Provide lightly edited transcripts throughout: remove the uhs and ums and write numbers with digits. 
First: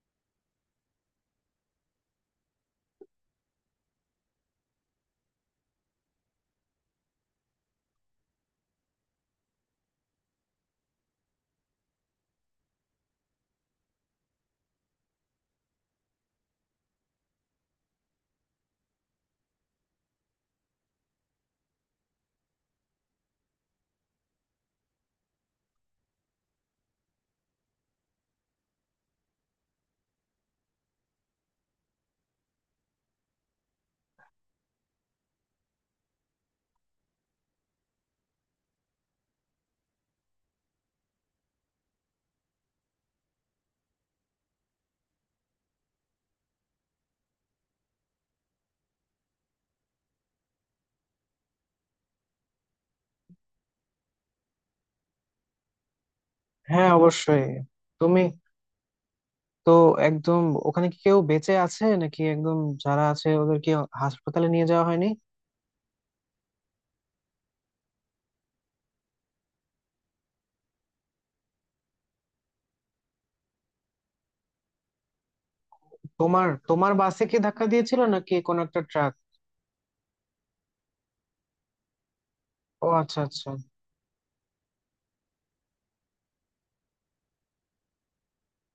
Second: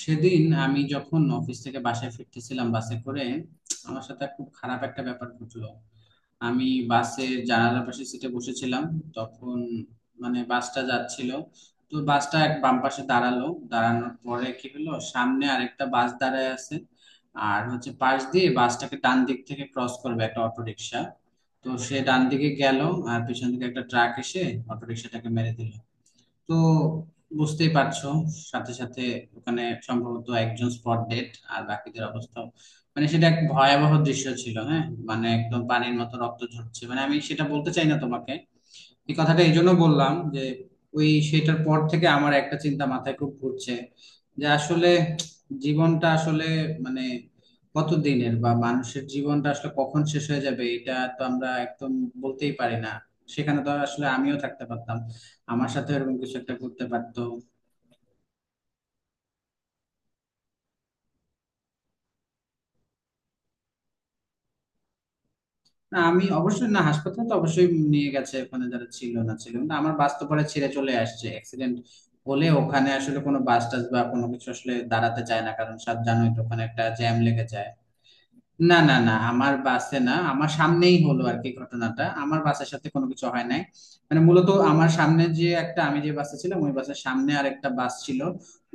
সেদিন আমি যখন অফিস থেকে বাসায় ফিরতেছিলাম বাসে করে আমার সাথে খুব খারাপ একটা ব্যাপার ঘটলো। আমি বাসের জানালার পাশে সিটে বসেছিলাম। তখন বাসটা যাচ্ছিল। তো বাসটা এক বাম পাশে দাঁড়ালো। দাঁড়ানোর পরে কি হলো, সামনে আরেকটা বাস দাঁড়ায় আছে। আর হচ্ছে পাশ দিয়ে বাসটাকে ডান দিক থেকে ক্রস করবে একটা অটো রিক্সা। তো সে ডান দিকে গেল। আর পিছন থেকে একটা ট্রাক এসে অটো রিক্সাটাকে মেরে দিল। তো বুঝতেই পারছো, সাথে সাথে ওখানে সম্ভবত একজন স্পট ডেড আর বাকিদের অবস্থা, সেটা এক ভয়াবহ দৃশ্য ছিল, হ্যাঁ। একদম পানির মতো রক্ত ঝরছে, আমি সেটা বলতে চাই না তোমাকে। এই কথাটা এই জন্য বললাম যে ওই সেটার পর থেকে আমার একটা চিন্তা মাথায় খুব ঘুরছে, যে আসলে জীবনটা আসলে মানে কতদিনের, বা মানুষের জীবনটা আসলে কখন শেষ হয়ে যাবে এটা তো আমরা একদম বলতেই পারি না। সেখানে তো আসলে আমিও থাকতে পারতাম, আমার সাথে এরকম কিছু একটা করতে হ্যাঁ, পারতো। অবশ্যই। তুমি তো একদম... ওখানে কি কেউ বেঁচে আছে নাকি? একদম যারা আছে ওদেরকে হাসপাতালে নিয়ে যাওয়া হয়নি? না, আমি অবশ্যই না। হাসপাতালে তো অবশ্যই নিয়ে গেছে, ওখানে যারা ছিল না ছিল, কিন্তু আমার বাস তো পরে ছেড়ে চলে আসছে। অ্যাক্সিডেন্ট হলে ওখানে আসলে কোনো বাস টাস বা কোনো কিছু আসলে দাঁড়াতে চায় না, কারণ সব জানোই তো, তোমার ওখানে একটা তোমার জ্যাম বাসে কি লেগে ধাক্কা যায়। দিয়েছিল নাকি, কোন না একটা না না, ট্রাক? আমার বাসে না, আমার সামনেই হলো আর কি ঘটনাটা, আমার বাসের সাথে ও, কোনো আচ্ছা কিছু হয় আচ্ছা। নাই। মূলত আমার সামনে যে একটা, আমি যে বাসে ছিলাম ওই বাসের সামনে আরেকটা বাস ছিল।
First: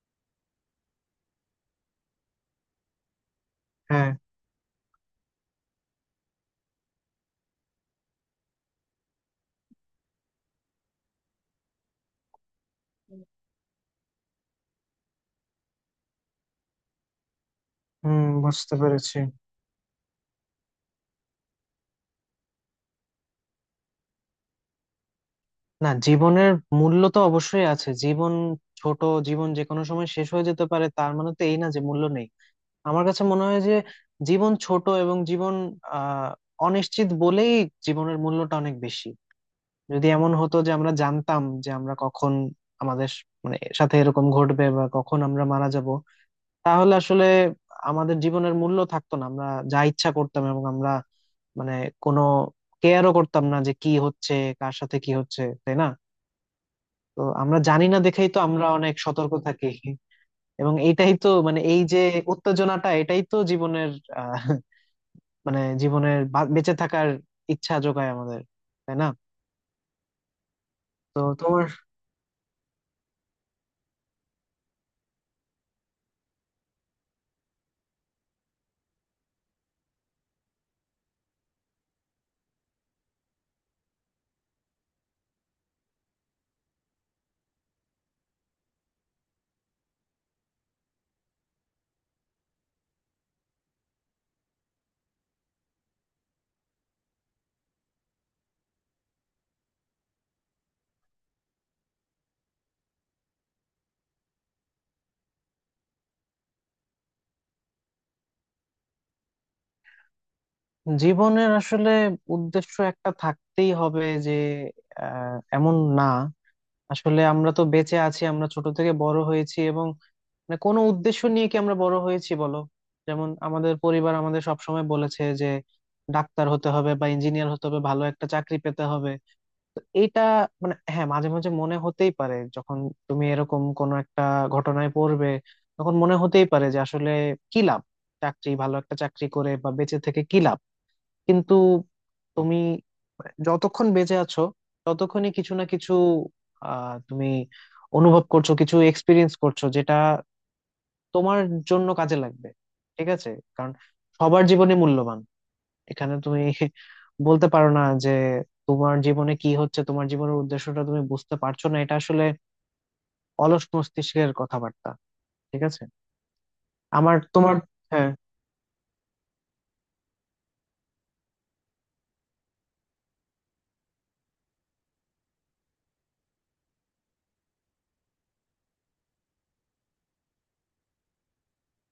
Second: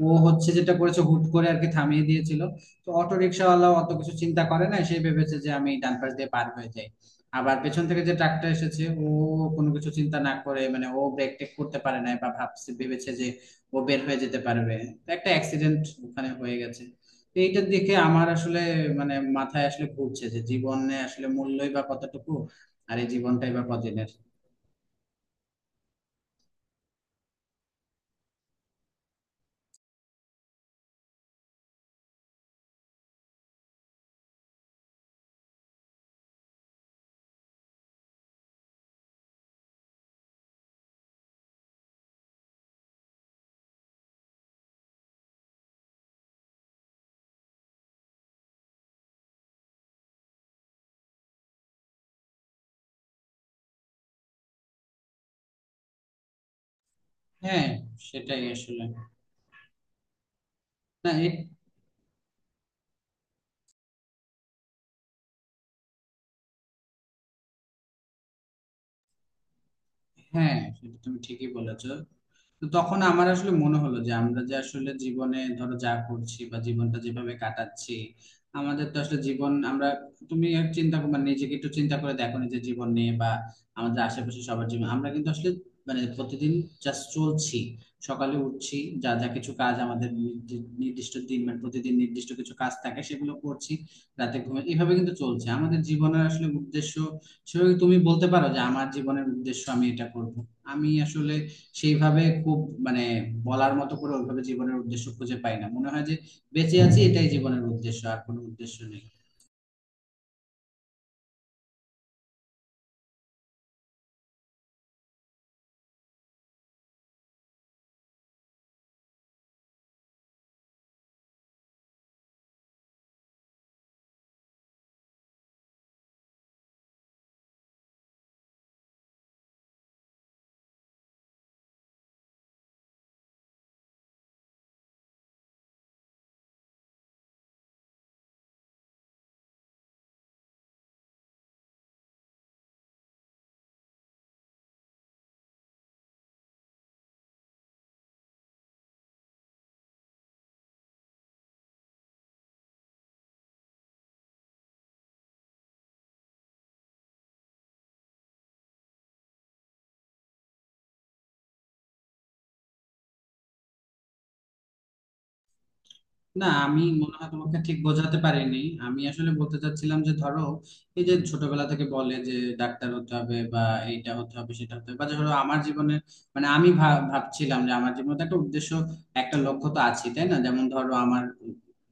ও হচ্ছে যেটা করেছে হুট করে আর কি থামিয়ে দিয়েছিল। তো অটো রিক্সাওয়ালা অত হ্যাঁ। কিছু চিন্তা করে না, সে ভেবেছে যে আমি ডান পাশ দিয়ে পার হয়ে যাই। আবার পেছন থেকে যে ট্রাকটা এসেছে, ও কোনো কিছু চিন্তা না করে ও ব্রেক টেক করতে পারে নাই, বা ভেবেছে যে ও বের হয়ে যেতে পারবে। তো একটা অ্যাক্সিডেন্ট ওখানে হয়ে গেছে। তো এইটা দেখে হুম, আমার আসলে বুঝতে পেরেছি। মাথায় আসলে ঘুরছে যে জীবনে আসলে মূল্যই বা কতটুকু, আর এই জীবনটাই বা কদিনের। না, জীবনের মূল্য তো অবশ্যই আছে। জীবন ছোট। জীবন যে কোনো সময় শেষ হয়ে যেতে পারে, তার মানে তো এই না যে মূল্য নেই। আমার কাছে মনে হয় যে জীবন ছোট এবং জীবন আহ অনিশ্চিত বলেই জীবনের মূল্যটা অনেক বেশি। যদি এমন হতো যে আমরা জানতাম যে আমরা কখন আমাদের মানে সাথে এরকম ঘটবে বা কখন আমরা মারা যাব, তাহলে আসলে আমাদের জীবনের মূল্য থাকতো না, আমরা যা ইচ্ছা করতাম এবং আমরা, মানে, কোনো কেয়ারও করতাম না যে কি হচ্ছে, কার সাথে কি হচ্ছে, তাই না? তো আমরা হ্যাঁ, জানি না দেখেই তো সেটাই আমরা আসলে। অনেক সতর্ক থাকি। এবং এইটাই না। তো মানে, এই যে উত্তেজনাটা, এটাই তো জীবনের আহ মানে জীবনের বেঁচে থাকার ইচ্ছা যোগায় আমাদের, তাই না? হ্যাঁ, সেটা তুমি তো ঠিকই তোমার বলেছো। তো তখন আমার আসলে মনে হলো যে আমরা যে আসলে জীবনে ধরো যা করছি বা জীবনটা যেভাবে কাটাচ্ছি, আমাদের তো আসলে জীবন আমরা, তুমি আর নিজেকে একটু চিন্তা করে দেখো নিজের জীবন নিয়ে, বা আমাদের আশেপাশে সবার জীবন। আমরা কিন্তু আসলে প্রতিদিন জাস্ট চলছি, সকালে উঠছি, যা যা কিছু কাজ আমাদের নির্দিষ্ট দিন প্রতিদিন নির্দিষ্ট কিছু কাজ থাকে সেগুলো করছি, রাতে ঘুমে, এভাবে কিন্তু চলছে আমাদের জীবনের আসলে উদ্দেশ্য। সেভাবে তুমি বলতে পারো যে আমার জীবনের উদ্দেশ্য আমি এটা করব। আমি আসলে সেইভাবে খুব মানে বলার মতো করে ওইভাবে জীবনের উদ্দেশ্য খুঁজে পাই না, মনে হয় যে বেঁচে আছি এটাই জীবনের উদ্দেশ্য, আর কোনো উদ্দেশ্য নেই। জীবনের আসলে উদ্দেশ্য একটা থাকতেই হবে যে, এমন না। আসলে আমরা তো বেঁচে আছি, আমরা ছোট থেকে বড় হয়েছি এবং মানে কোনো উদ্দেশ্য নিয়ে কি আমরা বড় হয়েছি বলো? যেমন আমাদের পরিবার আমাদের সবসময় বলেছে যে ডাক্তার হতে হবে বা ইঞ্জিনিয়ার হতে হবে, ভালো একটা চাকরি পেতে হবে। তো এইটা মানে হ্যাঁ, মাঝে মাঝে মনে হতেই পারে যখন তুমি এরকম কোনো একটা ঘটনায় পড়বে, তখন মনে হতেই পারে যে আসলে কি লাভ চাকরি, ভালো একটা চাকরি করে বা বেঁচে থেকে কি লাভ। কিন্তু তুমি যতক্ষণ বেঁচে আছো ততক্ষণই কিছু না কিছু তুমি অনুভব করছো, কিছু এক্সপিরিয়েন্স করছো, যেটা তোমার জন্য কাজে লাগবে, ঠিক আছে? কারণ সবার জীবনে মূল্যবান। এখানে তুমি বলতে পারো না যে তোমার জীবনে কি হচ্ছে, তোমার জীবনের উদ্দেশ্যটা তুমি বুঝতে পারছো না, এটা আসলে অলস মস্তিষ্কের কথাবার্তা, ঠিক আছে? না, আমি মনে আমার হয় তোমার, তোমাকে ঠিক হ্যাঁ। বোঝাতে পারিনি। আমি আসলে বলতে চাচ্ছিলাম যে ধরো এই যে ছোটবেলা থেকে বলে যে ডাক্তার হতে হবে বা এইটা হতে হবে সেটা হতে হবে, বা ধরো আমার জীবনে আমি ভাবছিলাম যে আমার জীবনে তো একটা উদ্দেশ্য, একটা লক্ষ্য তো আছে, তাই না? যেমন ধরো আমার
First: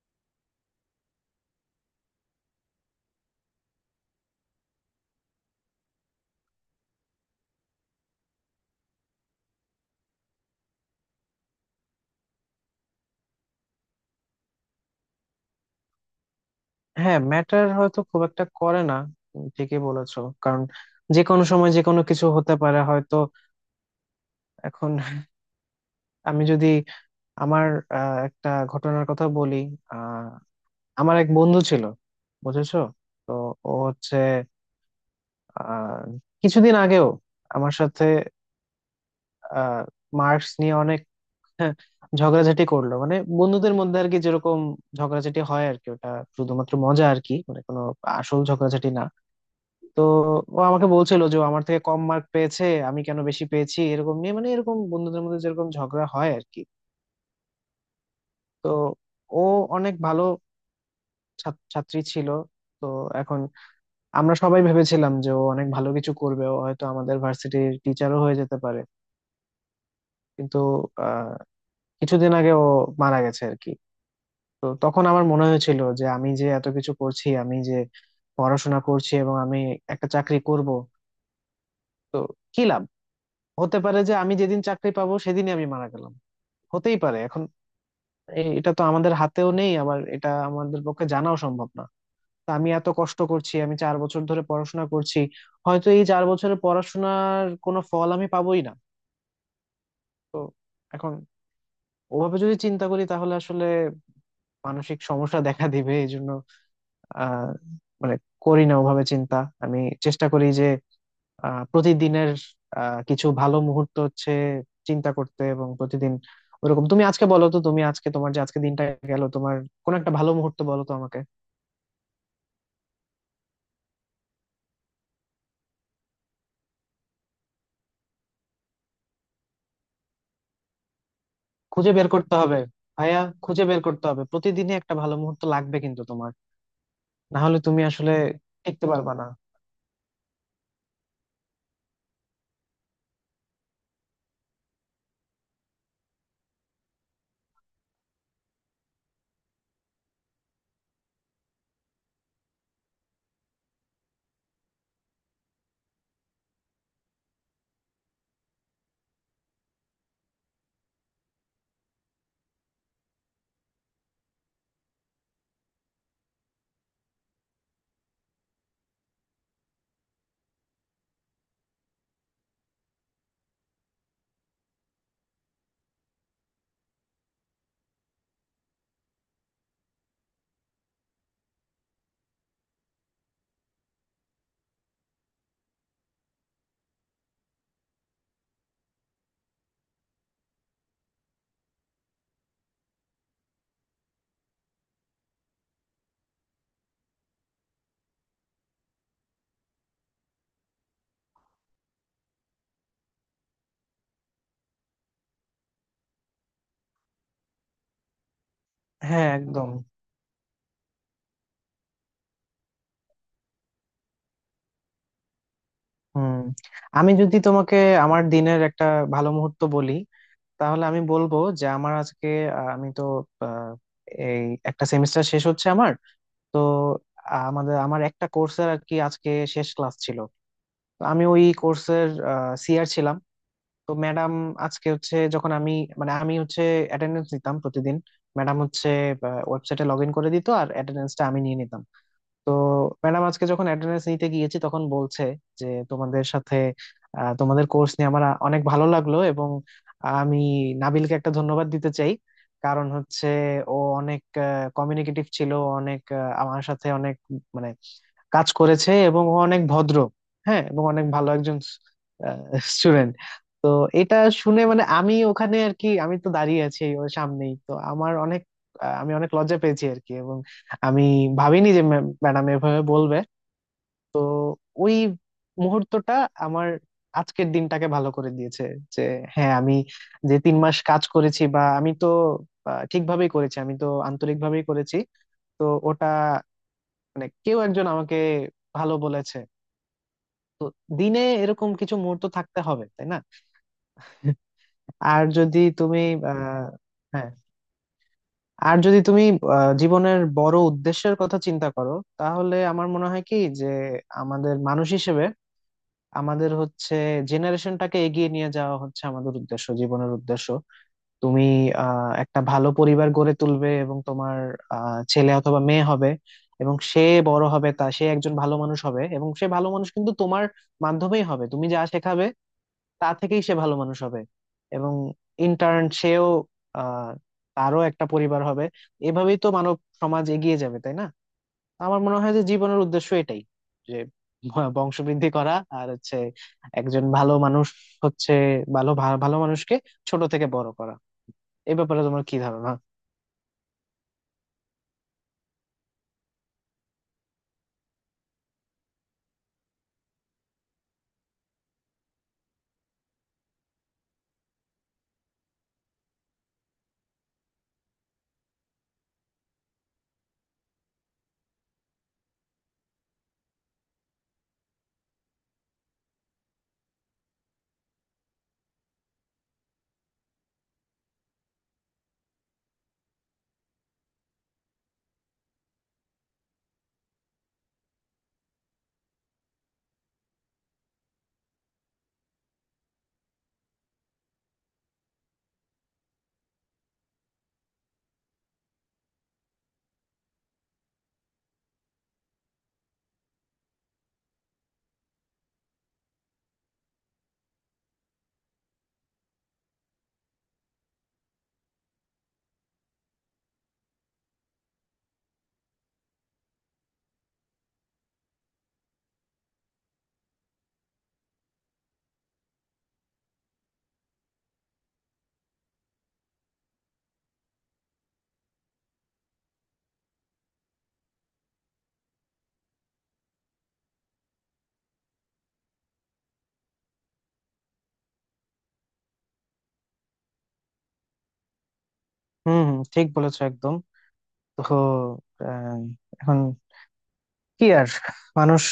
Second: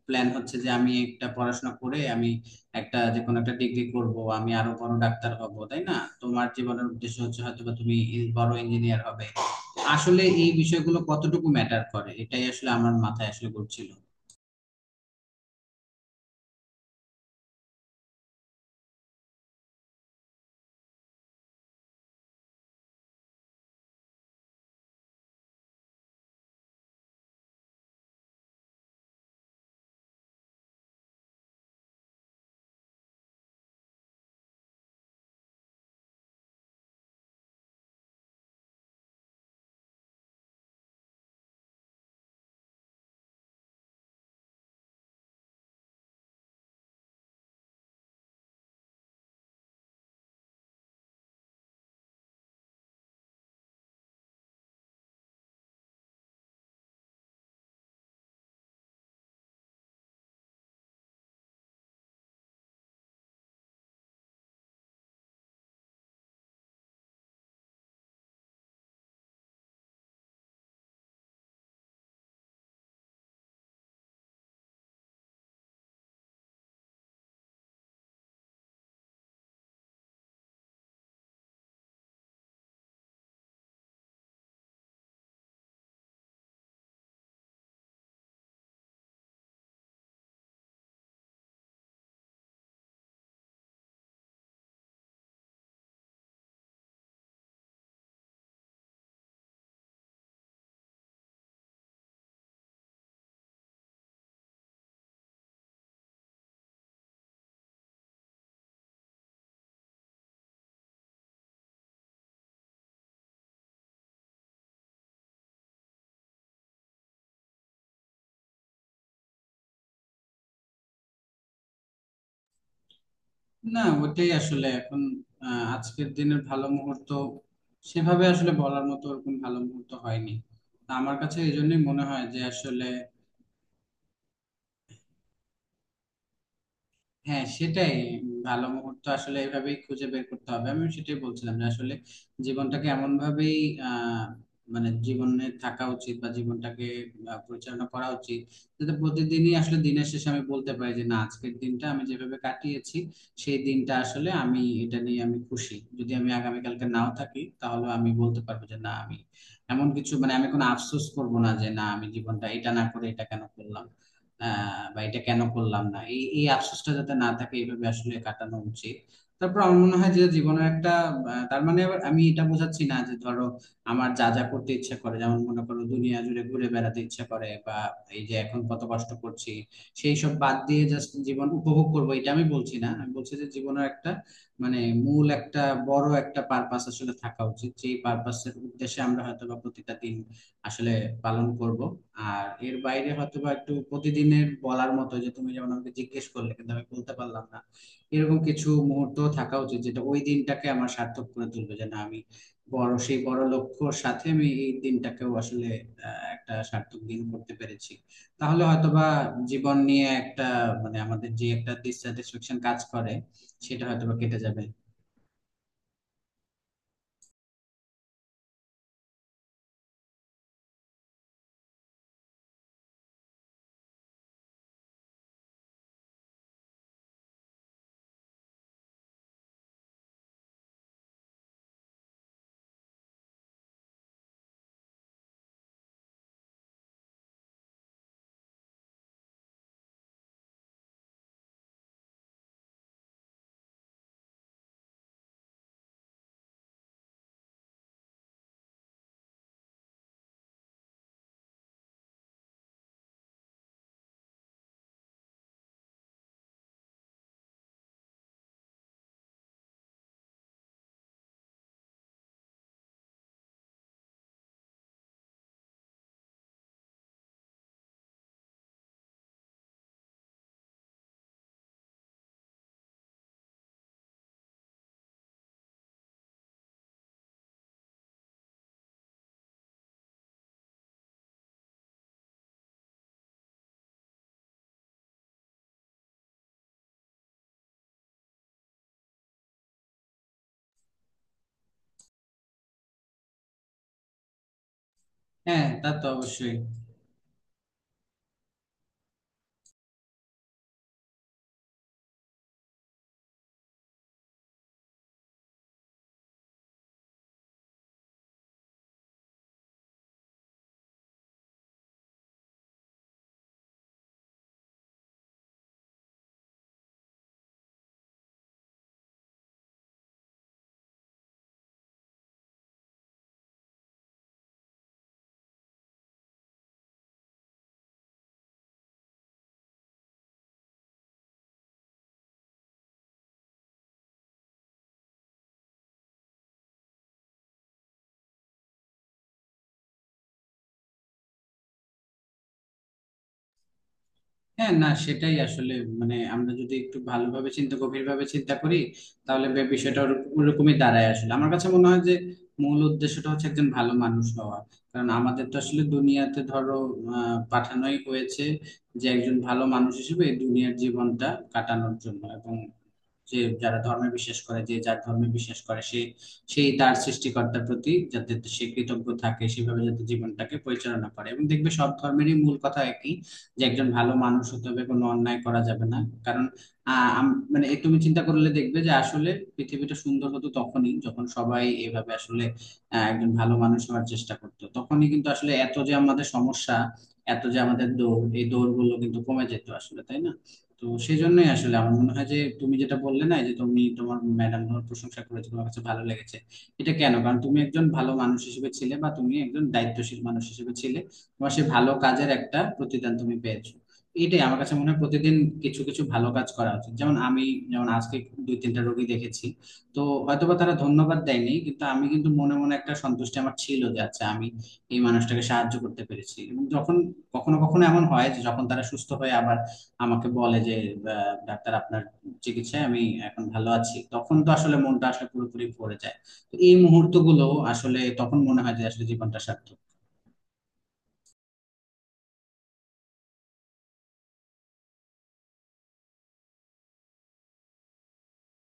প্ল্যান হচ্ছে যে আমি একটা পড়াশোনা করে আমি একটা যে কোনো একটা ডিগ্রি করব, আমি আরো বড় ডাক্তার হব, তাই না? তোমার জীবনের উদ্দেশ্য হচ্ছে হয়তো বা তুমি বড় ইঞ্জিনিয়ার হবে। আসলে এই বিষয়গুলো কতটুকু ম্যাটার করে, এটাই আসলে আমার মাথায় আসলে ঘুরছিল। হ্যাঁ, ম্যাটার হয়তো খুব একটা করে না। তুমি ঠিকই বলেছো, কারণ যে কোনো সময় যে কোনো কিছু হতে পারে। হয়তো এখন আমি যদি আমার একটা ঘটনার কথা বলি। আহ, আমার এক বন্ধু ছিল, বুঝেছো? তো ও হচ্ছে আহ, কিছুদিন আগেও আমার সাথে মার্কস নিয়ে অনেক হ্যাঁ, ঝগড়াঝাটি করলো, মানে বন্ধুদের মধ্যে আর কি যেরকম ঝগড়াঝাটি হয় আর কি, ওটা শুধুমাত্র মজা আর কি, মানে কোনো আসল ঝগড়াঝাটি না। তো ও আমাকে বলছিল যে ও আমার থেকে কম মার্ক পেয়েছে, আমি কেন বেশি পেয়েছি এরকম নিয়ে, মানে এরকম বন্ধুদের মধ্যে যেরকম ঝগড়া হয় আর কি। তো ও অনেক ভালো ছাত্রী ছিল। তো এখন আমরা সবাই ভেবেছিলাম যে ও অনেক ভালো কিছু করবে, ও হয়তো আমাদের ভার্সিটির টিচারও হয়ে যেতে পারে। কিন্তু আহ কিছুদিন আগে ও মারা গেছে আর কি। তো তখন আমার মনে হয়েছিল যে আমি যে এত কিছু করছি, আমি যে পড়াশোনা করছি এবং আমি একটা চাকরি করব, তো কি লাভ? হতে পারে যে আমি যেদিন চাকরি পাবো, সেদিনই আমি মারা গেলাম, হতেই পারে। এখন এটা তো আমাদের হাতেও নেই, আবার এটা আমাদের পক্ষে জানাও সম্ভব না। তা আমি এত কষ্ট করছি, আমি 4 বছর ধরে পড়াশোনা করছি, হয়তো এই 4 বছরের পড়াশোনার কোনো ফল আমি পাবোই না। তো এখন ওভাবে যদি চিন্তা করি, তাহলে আসলে মানসিক সমস্যা দেখা দিবে। এই জন্য আহ মানে করি না ওভাবে চিন্তা। আমি চেষ্টা করি যে প্রতিদিনের কিছু ভালো মুহূর্ত হচ্ছে চিন্তা করতে এবং প্রতিদিন ওরকম, তুমি আজকে বলো তো, তুমি আজকে তোমার যে আজকে দিনটা গেল, তোমার কোন একটা ভালো মুহূর্ত বলো তো আমাকে। না, ওটাই আসলে এখন, আজকের দিনের ভালো মুহূর্ত সেভাবে আসলে বলার মতো ওরকম ভালো মুহূর্ত হয়নি। তা আমার কাছে এই জন্যই খুঁজে মনে বের হয় করতে যে হবে আসলে, ভাইয়া, খুঁজে বের করতে হবে, প্রতিদিনই একটা ভালো মুহূর্ত লাগবে কিন্তু তোমার, না হ্যাঁ, হলে তুমি সেটাই। আসলে ভালো টিকতে মুহূর্ত পারবে না। আসলে এভাবেই খুঁজে বের করতে হবে, আমি সেটাই বলছিলাম যে আসলে জীবনটাকে এমন ভাবেই, আহ জীবনে থাকা উচিত, বা জীবনটাকে পরিচালনা করা উচিত, যাতে প্রতিদিনই আসলে দিনের শেষে আমি বলতে পারি যে না আজকের দিনটা আমি যেভাবে কাটিয়েছি সেই দিনটা আসলে আমি এটা নিয়ে আমি খুশি। যদি আমি আগামীকালকে নাও থাকি, তাহলে আমি বলতে পারবো যে না আমি এমন কিছু, আমি কোনো আফসোস করবো না যে না আমি জীবনটা এটা না করে এটা কেন করলাম, বা এটা কেন করলাম না, এই এই আফসোসটা যাতে না থাকে, এইভাবে আসলে কাটানো উচিত। তারপর আমার মনে হয় যে জীবনের একটা, তার মানে আবার আমি এটা বোঝাচ্ছি না যে ধরো আমার যা যা করতে ইচ্ছা করে, যেমন মনে করো দুনিয়া জুড়ে ঘুরে বেড়াতে ইচ্ছা করে বা এই যে এখন কত কষ্ট করছি সেই সব বাদ দিয়ে জাস্ট জীবন উপভোগ করবো, এটা আমি বলছি না। আমি বলছি যে জীবনের একটা, মানে মূল একটা বড় একটা পারপাস আসলে থাকা উচিত, যে পারপাসের উদ্দেশ্যে আমরা হয়তো বা প্রতিটা দিন আসলে পালন করব। আর এর বাইরে হয়তো বা একটু প্রতিদিনের বলার মতো, যে তুমি যেমন আমাকে জিজ্ঞেস করলে কিন্তু আমি বলতে পারলাম না, এরকম কিছু মুহূর্ত থাকা উচিত, যেটা ওই দিনটাকে আমার সার্থক করে তুলবে, যে না আমি সেই বড় লক্ষ্যর সাথে আমি এই দিনটাকেও আসলে একটা সার্থক দিন করতে পেরেছি। তাহলে হয়তোবা হ্যাঁ, একদম। জীবন নিয়ে একটা, আমাদের যে একটা ডিসস্যাটিসফ্যাকশন কাজ করে, সেটা হয়তোবা কেটে যাবে। হুম, আমি যদি তোমাকে আমার দিনের একটা ভালো মুহূর্ত বলি, তাহলে আমি বলবো যে আমার আজকে আমি তো আহ, এই একটা সেমিস্টার শেষ হচ্ছে আমার। তো আমাদের আমার একটা কোর্সের আর কি আজকে শেষ ক্লাস ছিল। তো আমি ওই কোর্সের CR ছিলাম। তো ম্যাডাম আজকে হচ্ছে, যখন আমি, মানে আমি হচ্ছে অ্যাটেন্ডেন্স নিতাম প্রতিদিন, ম্যাডাম হচ্ছে ওয়েবসাইটে লগ ইন করে দিত আর অ্যাটেন্ডেন্সটা আমি নিয়ে নিতাম। তো ম্যাডাম আজকে যখন অ্যাটেন্ডেন্স নিতে গিয়েছি তখন বলছে যে তোমাদের সাথে, তোমাদের কোর্স নিয়ে আমার অনেক ভালো লাগলো এবং আমি নাবিলকে একটা ধন্যবাদ দিতে চাই, কারণ হচ্ছে ও অনেক কমিউনিকেটিভ ছিল, অনেক আমার সাথে অনেক মানে কাজ করেছে এবং ও অনেক ভদ্র, হ্যাঁ, এবং অনেক ভালো একজন স্টুডেন্ট। তো এটা শুনে, মানে আমি ওখানে আর কি, আমি তো দাঁড়িয়ে আছি ওর সামনেই, তো আমার অনেক আমি অনেক লজ্জা পেয়েছি আর কি, এবং আমি ভাবিনি যে ম্যাডাম এভাবে বলবে। তো ওই মুহূর্তটা আমার আজকের দিনটাকে ভালো করে দিয়েছে, যে হ্যাঁ, আমি যে 3 মাস কাজ করেছি বা আমি তো ঠিকভাবেই করেছি, আমি তো আন্তরিকভাবেই করেছি। তো ওটা মানে কেউ একজন আমাকে ভালো বলেছে। তো দিনে এরকম কিছু মুহূর্ত থাকতে হবে, তাই না? আর যদি হ্যাঁ, তা তুমি তো অবশ্যই। আহ হ্যাঁ, আর যদি তুমি জীবনের বড় উদ্দেশ্যের কথা চিন্তা করো, তাহলে আমার মনে হয় কি যে আমাদের মানুষ হিসেবে আমাদের হচ্ছে জেনারেশনটাকে এগিয়ে নিয়ে যাওয়া হচ্ছে আমাদের উদ্দেশ্য, জীবনের উদ্দেশ্য। তুমি একটা ভালো পরিবার গড়ে তুলবে এবং তোমার ছেলে অথবা মেয়ে হবে, এবং সে বড় হবে, তা সে একজন ভালো মানুষ হবে, এবং সে ভালো মানুষ কিন্তু তোমার মাধ্যমেই হবে, তুমি যা শেখাবে তা থেকেই সে ভালো মানুষ হবে। এবং ইন্টার্ন সেও, আহ তারও একটা পরিবার হবে। এভাবেই তো মানব সমাজ এগিয়ে যাবে, তাই না? আমার মনে হয় যে জীবনের উদ্দেশ্য এটাই, যে বংশবৃদ্ধি করা, আর হচ্ছে একজন ভালো মানুষ হচ্ছে, ভালো ভালো মানুষকে ছোট থেকে বড় করা। এই ব্যাপারে তোমার কি ধারণা? হ্যাঁ, না সেটাই আসলে, আমরা যদি একটু ভালোভাবে চিন্তা গভীরভাবে চিন্তা করি, তাহলে বিষয়টা ওরকমই দাঁড়ায়। আসলে আমার কাছে মনে হয় যে মূল উদ্দেশ্যটা হচ্ছে একজন ভালো মানুষ হওয়া। কারণ আমাদের তো আসলে দুনিয়াতে ধরো পাঠানোই হয়েছে, যে একজন ভালো মানুষ হিসেবে এই দুনিয়ার জীবনটা কাটানোর জন্য। এবং যে যারা ধর্মে বিশ্বাস করে, যে যার ধর্মে বিশ্বাস করে সে সেই তার সৃষ্টিকর্তার প্রতি যাতে সে কৃতজ্ঞ থাকে, সেভাবে যাতে জীবনটাকে পরিচালনা করে। এবং দেখবে সব ধর্মেরই মূল কথা একই, যে একজন ভালো মানুষ হতে হবে, কোনো অন্যায় করা যাবে না। কারণ এ তুমি চিন্তা করলে দেখবে যে আসলে পৃথিবীটা সুন্দর হতো তখনই যখন সবাই এভাবে আসলে একজন ভালো মানুষ হওয়ার চেষ্টা করতো। তখনই কিন্তু আসলে এত যে আমাদের সমস্যা, এত যে আমাদের দৌড়, এই দৌড় গুলো কিন্তু কমে যেত আসলে, তাই না? তো সেই জন্যই আসলে আমার মনে হয় যে, তুমি যেটা বললে না, এই যে তুমি তোমার ম্যাডাম তোমার প্রশংসা করেছে তোমার কাছে ভালো লেগেছে, এটা কেন? কারণ তুমি একজন ভালো মানুষ হিসেবে ছিলে, বা তুমি একজন দায়িত্বশীল মানুষ হিসেবে ছিলে, তোমার সেই ভালো কাজের একটা প্রতিদান তুমি পেয়েছো। এটাই আমার কাছে মনে হয়, প্রতিদিন কিছু কিছু ভালো কাজ করা উচিত। যেমন আমি, যেমন আজকে দুই তিনটা রোগী দেখেছি, তো হয়তোবা তারা ধন্যবাদ দেয়নি, কিন্তু আমি কিন্তু মনে মনে একটা সন্তুষ্টি আমার ছিল যে আচ্ছা আমি এই মানুষটাকে সাহায্য করতে পেরেছি। এবং যখন কখনো কখনো এমন হয় যে যখন তারা সুস্থ হয়ে আবার আমাকে বলে যে, ডাক্তার আপনার চিকিৎসায় আমি এখন ভালো আছি, তখন তো আসলে মনটা আসলে পুরোপুরি ভরে যায়। তো এই মুহূর্তগুলো আসলে, তখন মনে হয় যে আসলে জীবনটা সার্থক। হম, হম, ঠিক বলেছো একদম। তো আহ, এখন কি আর, মানুষ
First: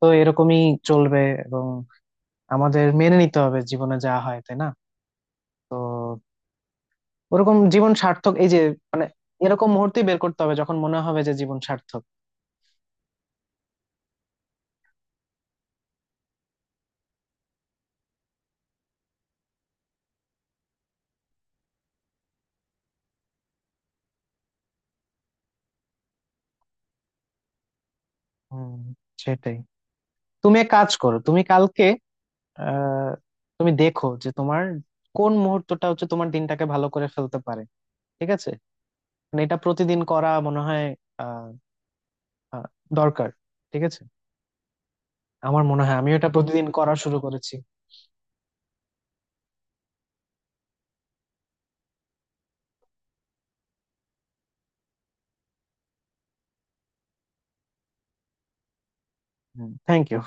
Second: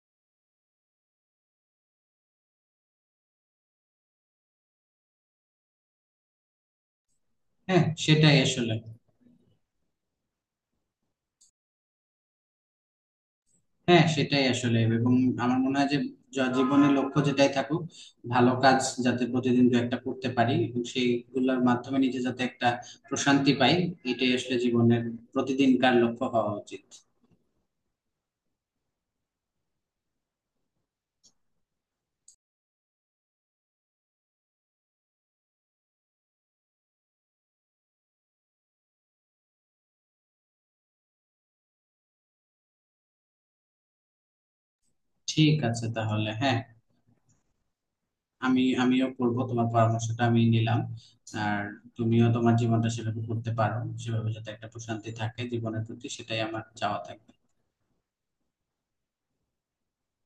তো এরকমই চলবে এবং আমাদের মেনে নিতে হবে জীবনে যা হয়, তাই না? তো ওরকম হ্যাঁ, জীবন সার্থক, সেটাই এই যে আসলে। মানে এরকম মুহূর্তে বের করতে হবে যখন মনে হবে যে জীবন সার্থক। হ্যাঁ, সেটাই আসলে, এবং আমার মনে হয় যে জীবনের লক্ষ্য যেটাই থাকুক, ভালো কাজ যাতে প্রতিদিন দু একটা করতে পারি, এবং সেইগুলোর মাধ্যমে নিজে যাতে একটা প্রশান্তি পাই, এটাই আসলে জীবনের প্রতিদিনকার লক্ষ্য হওয়া উচিত। হম, সেটাই। তুমি এক কাজ করো, তুমি কালকে আহ তুমি দেখো যে তোমার কোন মুহূর্তটা হচ্ছে তোমার দিনটাকে ভালো করে ফেলতে পারে, ঠিক আছে? মানে এটা প্রতিদিন করা মনে হয় আহ আহ, দরকার, ঠিক আছে? ঠিক আমার মনে আছে, হয় আমিও এটা তাহলে হ্যাঁ, প্রতিদিন করা শুরু করেছি। আমিও করবো, তোমার পরামর্শটা আমি নিলাম। আর তুমিও তোমার জীবনটা সেভাবে করতে পারো, সেভাবে যাতে একটা প্রশান্তি থাকে জীবনের প্রতি, সেটাই আমার চাওয়া থাকে। Thank you.